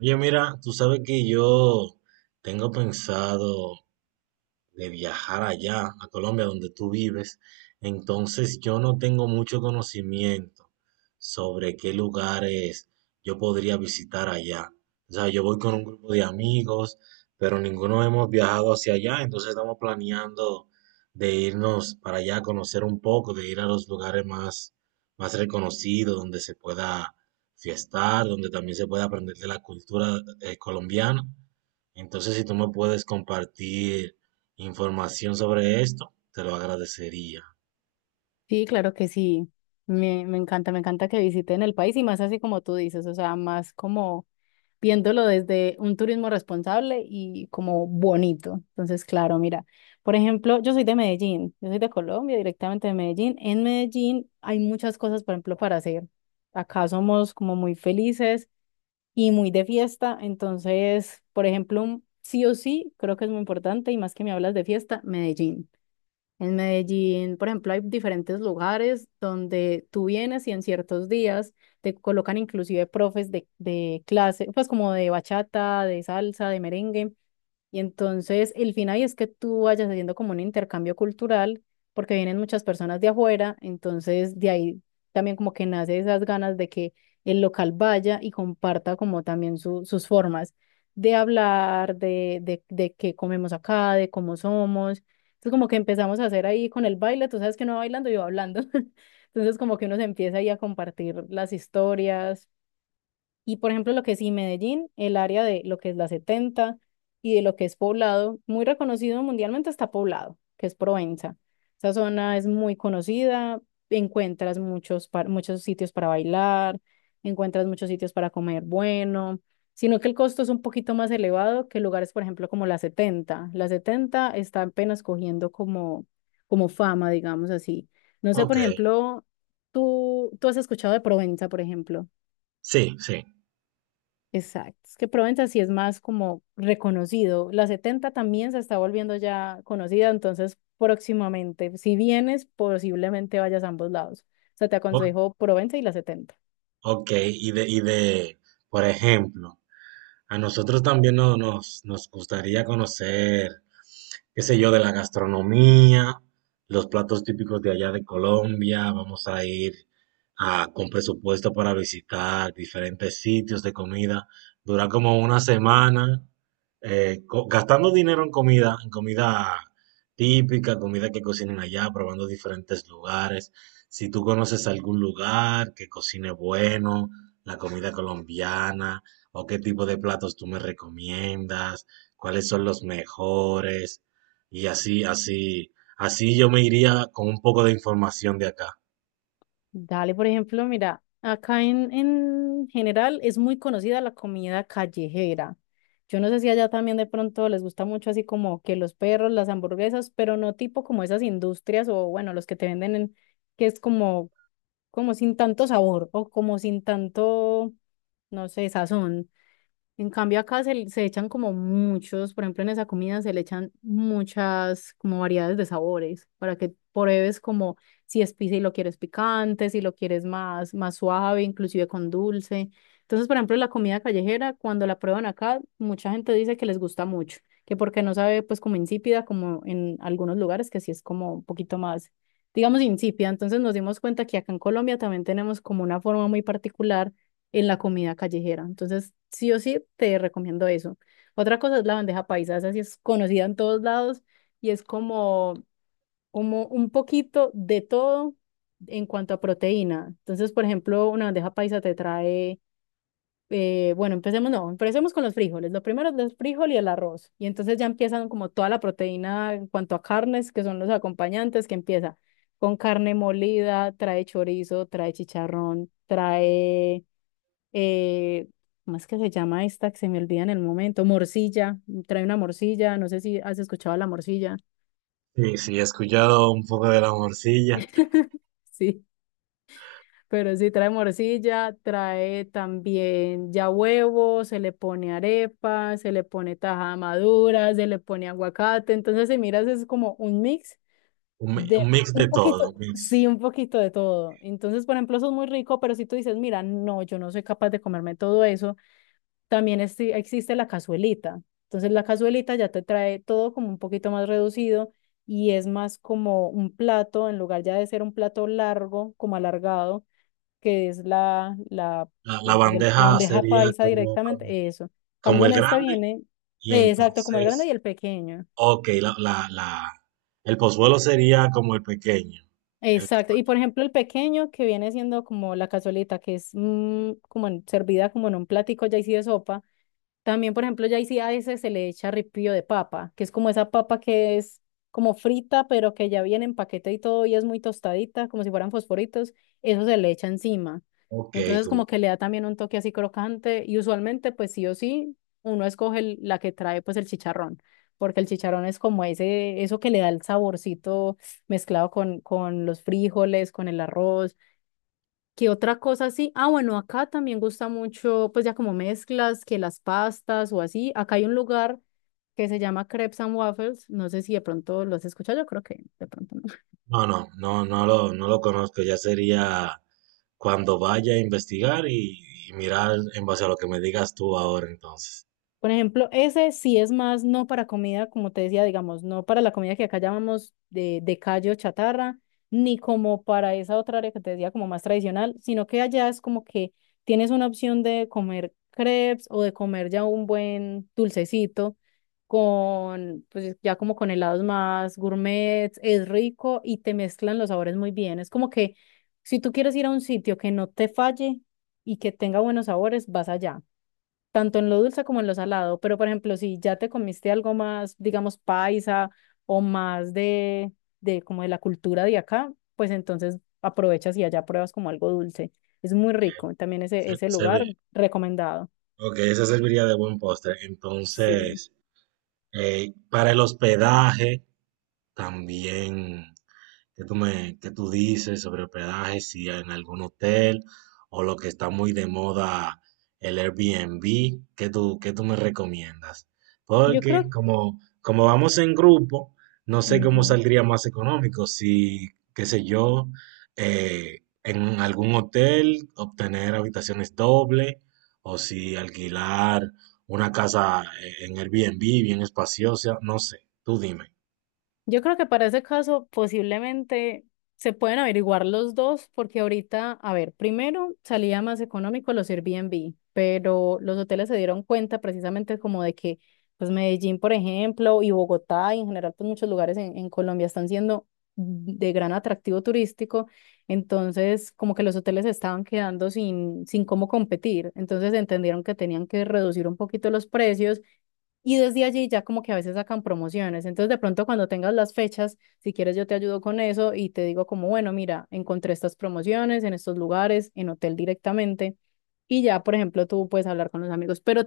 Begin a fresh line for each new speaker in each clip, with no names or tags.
Oye, mira, tú sabes que yo tengo pensado de viajar allá, a Colombia, donde tú vives. Entonces yo no tengo mucho conocimiento sobre qué lugares yo podría visitar allá. O sea, yo voy con un grupo de amigos, pero ninguno hemos viajado hacia allá, entonces estamos planeando de irnos para allá a conocer un poco, de ir a los lugares más, más reconocidos, donde se pueda fiestar, donde también se pueda aprender de la cultura colombiana. Entonces, si tú me puedes compartir información sobre esto, te lo agradecería.
Sí, claro que sí. Me encanta, me encanta que visiten el país y más así como tú dices, o sea, más como viéndolo desde un turismo responsable y como bonito. Entonces, claro, mira, por ejemplo, yo soy de Medellín, yo soy de Colombia, directamente de Medellín. En Medellín hay muchas cosas, por ejemplo, para hacer. Acá somos como muy felices y muy de fiesta, entonces, por ejemplo, sí o sí, creo que es muy importante y más que me hablas de fiesta, Medellín. En Medellín, por ejemplo, hay diferentes lugares donde tú vienes y en ciertos días te colocan inclusive profes de clase, pues como de bachata, de salsa, de merengue. Y entonces el fin ahí es que tú vayas haciendo como un intercambio cultural, porque vienen muchas personas de afuera, entonces de ahí también como que nace esas ganas de que el local vaya y comparta como también sus formas de hablar, de qué comemos acá, de cómo somos. Entonces como que empezamos a hacer ahí con el baile, tú sabes que no va bailando, yo va hablando. Entonces como que uno se empieza ahí a compartir las historias y, por ejemplo, lo que es y Medellín, el área de lo que es la 70 y de lo que es Poblado. Muy reconocido mundialmente está Poblado, que es Provenza. Esa zona es muy conocida, encuentras muchos, muchos sitios para bailar, encuentras muchos sitios para comer bueno, sino que el costo es un poquito más elevado que lugares, por ejemplo, como la 70. La 70 está apenas cogiendo como fama, digamos así. No sé,
Ok.
por ejemplo, tú has escuchado de Provenza, por ejemplo.
Sí, sí.
Exacto. Es que Provenza sí es más como reconocido. La 70 también se está volviendo ya conocida, entonces próximamente, si vienes, posiblemente vayas a ambos lados. O sea, te
O-
aconsejo Provenza y la 70.
ok, y de, por ejemplo, a nosotros también nos gustaría conocer qué sé yo, de la gastronomía, los platos típicos de allá de Colombia. Vamos a ir con presupuesto para visitar diferentes sitios de comida. Dura como una semana gastando dinero en comida típica, comida que cocinen allá, probando diferentes lugares. Si tú conoces algún lugar que cocine bueno, la comida colombiana, o qué tipo de platos tú me recomiendas, cuáles son los mejores, y así, así, así yo me iría con un poco de información de acá.
Dale, por ejemplo, mira, acá en general es muy conocida la comida callejera. Yo no sé si allá también de pronto les gusta mucho así como que los perros, las hamburguesas, pero no tipo como esas industrias o bueno, los que te venden en, que es como sin tanto sabor o como sin tanto, no sé, sazón. En cambio acá se echan como muchos, por ejemplo en esa comida se le echan muchas como variedades de sabores para que pruebes como si es pizza y lo quieres picante, si lo quieres más, más suave, inclusive con dulce. Entonces, por ejemplo, la comida callejera, cuando la prueban acá, mucha gente dice que les gusta mucho, que porque no sabe pues como insípida, como en algunos lugares que sí es como un poquito más, digamos, insípida. Entonces nos dimos cuenta que acá en Colombia también tenemos como una forma muy particular en la comida callejera. Entonces, sí o sí, te recomiendo eso. Otra cosa es la bandeja paisa, esa sí es conocida en todos lados y es como, como un poquito de todo en cuanto a proteína. Entonces, por ejemplo, una bandeja paisa te trae, bueno, empecemos, no, empecemos con los frijoles. Lo primero es el frijol y el arroz. Y entonces ya empiezan como toda la proteína en cuanto a carnes, que son los acompañantes, que empieza con carne molida, trae chorizo, trae chicharrón, trae eh, ¿cómo es que se llama esta que se me olvida en el momento? Morcilla, trae una morcilla, no sé si has escuchado la morcilla.
Sí, sí, he escuchado un poco de la morcilla.
Sí, pero sí trae morcilla, trae también ya huevo, se le pone arepa, se le pone tajada madura, se le pone aguacate, entonces si miras es como un mix
Un,
de
un mix de
un
todo,
poquito,
un mix.
sí, un poquito de todo. Entonces, por ejemplo, eso es muy rico, pero si tú dices, mira, no, yo no soy capaz de comerme todo eso. También existe la cazuelita. Entonces la cazuelita ya te trae todo como un poquito más reducido y es más como un plato, en lugar ya de ser un plato largo, como alargado, que es la, la,
La
el- pues, la
bandeja
bandeja
sería
paisa
como, como,
directamente, eso. En
como
cambio
el
en esta
grande.
viene,
Y
exacto, como el grande
entonces,
y el pequeño.
ok, el pozuelo sería como el pequeño. El,
Exacto. Y, por ejemplo, el pequeño que viene siendo como la cazuelita, que es como servida como en un platico ya así de sopa. También, por ejemplo, ya ahí sí a ese se le echa ripio de papa, que es como esa papa que es como frita, pero que ya viene en paquete y todo, y es muy tostadita, como si fueran fosforitos, eso se le echa encima.
ok,
Entonces,
como,
como que le da también un toque así crocante, y usualmente, pues sí o sí, uno escoge la que trae pues el chicharrón, porque el chicharrón es como ese, eso que le da el saborcito mezclado con los frijoles, con el arroz. ¿Qué otra cosa así? Ah, bueno, acá también gusta mucho, pues ya como mezclas, que las pastas o así. Acá hay un lugar que se llama Crepes and Waffles. No sé si de pronto lo has escuchado, yo creo que de pronto no.
no, no, no, no lo conozco, ya sería cuando vaya a investigar y mirar en base a lo que me digas tú ahora entonces.
Por ejemplo, ese sí es más no para comida, como te decía, digamos, no para la comida que acá llamamos de calle o chatarra, ni como para esa otra área que te decía como más tradicional, sino que allá es como que tienes una opción de comer crepes o de comer ya un buen dulcecito con, pues ya como con helados más gourmet, es rico y te mezclan los sabores muy bien. Es como que si tú quieres ir a un sitio que no te falle y que tenga buenos sabores, vas allá tanto en lo dulce como en lo salado. Pero, por ejemplo, si ya te comiste algo más, digamos, paisa o más de, como de la cultura de acá, pues entonces aprovechas y allá pruebas como algo dulce. Es muy rico. También ese,
Se,
ese
se
lugar
ve-
recomendado.
Ok, eso serviría de buen postre.
Sí.
Entonces, para el hospedaje también. ¿Qué tú dices sobre hospedaje? Si en algún hotel o lo que está muy de moda, el Airbnb, ¿qué tú me recomiendas?
Yo
Porque
creo.
como, como vamos en grupo, no sé cómo
Ujú.
saldría más económico, si, qué sé yo, en algún hotel obtener habitaciones doble o si alquilar una casa en Airbnb bien espaciosa, no sé, tú dime.
Yo creo que para ese caso posiblemente se pueden averiguar los dos, porque ahorita, a ver, primero salía más económico los Airbnb, pero los hoteles se dieron cuenta precisamente como de que, pues Medellín, por ejemplo, y Bogotá, y en general, pues muchos lugares en Colombia están siendo de gran atractivo turístico, entonces como que los hoteles se estaban quedando sin cómo competir, entonces entendieron que tenían que reducir un poquito los precios y desde allí ya como que a veces sacan promociones. Entonces de pronto cuando tengas las fechas, si quieres yo te ayudo con eso y te digo como, bueno, mira, encontré estas promociones en estos lugares, en hotel directamente. Y ya, por ejemplo, tú puedes hablar con los amigos. Pero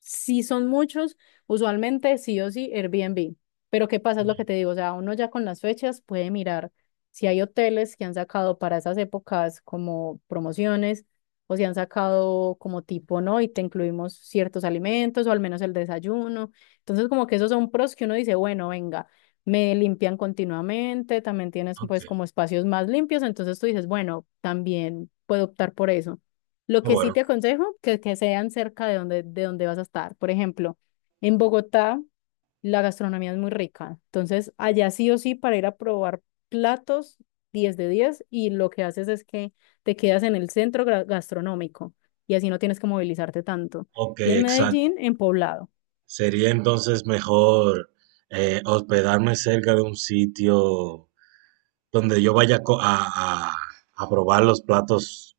si son muchos, usualmente sí o sí Airbnb. Pero ¿qué pasa? Es lo que te digo. O sea, uno ya con las fechas puede mirar si hay hoteles que han sacado para esas épocas como promociones o si han sacado como tipo, ¿no? Y te incluimos ciertos alimentos o al menos el desayuno. Entonces, como que esos son pros que uno dice, bueno, venga, me limpian continuamente, también tienes
Ok.
pues como espacios más limpios, entonces tú dices, bueno, también puedo optar por eso. Lo
Ah,
que sí
bueno,
te aconsejo, que sean cerca de donde vas a estar. Por ejemplo, en Bogotá. La gastronomía es muy rica. Entonces, allá sí o sí, para ir a probar platos, 10 de 10, y lo que haces es que te quedas en el centro gastronómico y así no tienes que movilizarte tanto.
ok,
Y en
exacto.
Medellín, en Poblado.
Sería entonces mejor hospedarme cerca de un sitio donde yo vaya a, a- a probar los platos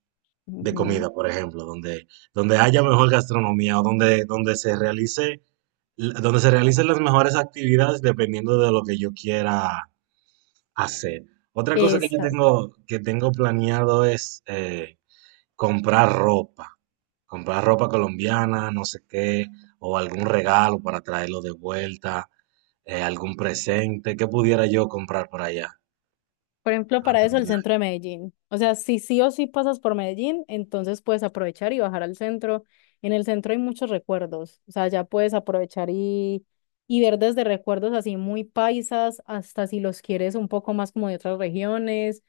de
Ujú.
comida, por ejemplo, donde, donde haya mejor gastronomía o donde, donde se realice, donde se realicen las mejores actividades dependiendo de lo que yo quiera hacer. Otra cosa que
Es,
yo tengo, que tengo planeado es comprar ropa, comprar ropa colombiana, no sé qué, o algún regalo para traerlo de vuelta, algún presente, ¿qué pudiera yo comprar por allá?
Por ejemplo, para eso el
¿Antonio?
centro de Medellín. O sea, si sí o sí pasas por Medellín, entonces puedes aprovechar y bajar al centro. En el centro hay muchos recuerdos. O sea, ya puedes aprovechar y ver desde recuerdos así muy paisas hasta si los quieres un poco más como de otras regiones.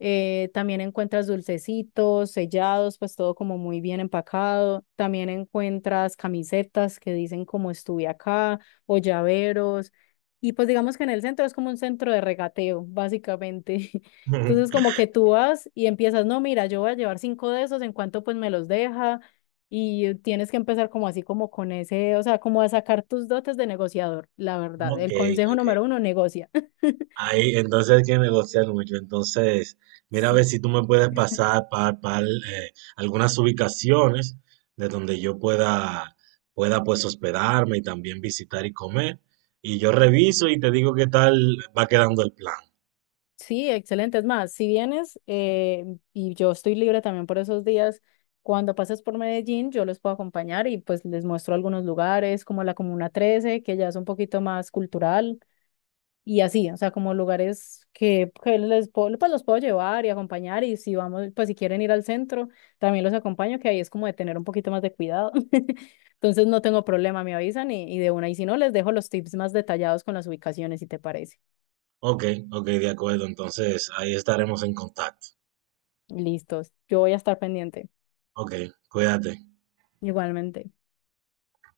También encuentras dulcecitos, sellados, pues todo como muy bien empacado. También encuentras camisetas que dicen como "estuve acá" o llaveros. Y pues digamos que en el centro es como un centro de regateo, básicamente. Entonces como que tú vas y empiezas, no, mira, yo voy a llevar cinco de esos, en cuanto pues me los deja. Y tienes que empezar como así, como con ese, o sea, como a sacar tus dotes de negociador, la verdad.
Ok,
El consejo
ok.
número uno, negocia.
Ahí entonces hay que negociar mucho. Entonces, mira a ver
Sí.
si tú me puedes pasar para algunas ubicaciones de donde yo pueda, pueda pues hospedarme y también visitar y comer. Y yo reviso y te digo qué tal va quedando el plan.
Sí, excelente. Es más, si vienes y yo estoy libre también por esos días, cuando pases por Medellín, yo les puedo acompañar y pues les muestro algunos lugares como la Comuna 13, que ya es un poquito más cultural y así, o sea, como lugares que les puedo, pues los puedo llevar y acompañar y si vamos, pues si quieren ir al centro, también los acompaño, que ahí es como de tener un poquito más de cuidado. Entonces no tengo problema, me avisan y de una, y si no, les dejo los tips más detallados con las ubicaciones, si te parece.
Ok, ok, de acuerdo. Entonces ahí estaremos en contacto.
Listos, yo voy a estar pendiente.
Ok, cuídate.
Igualmente.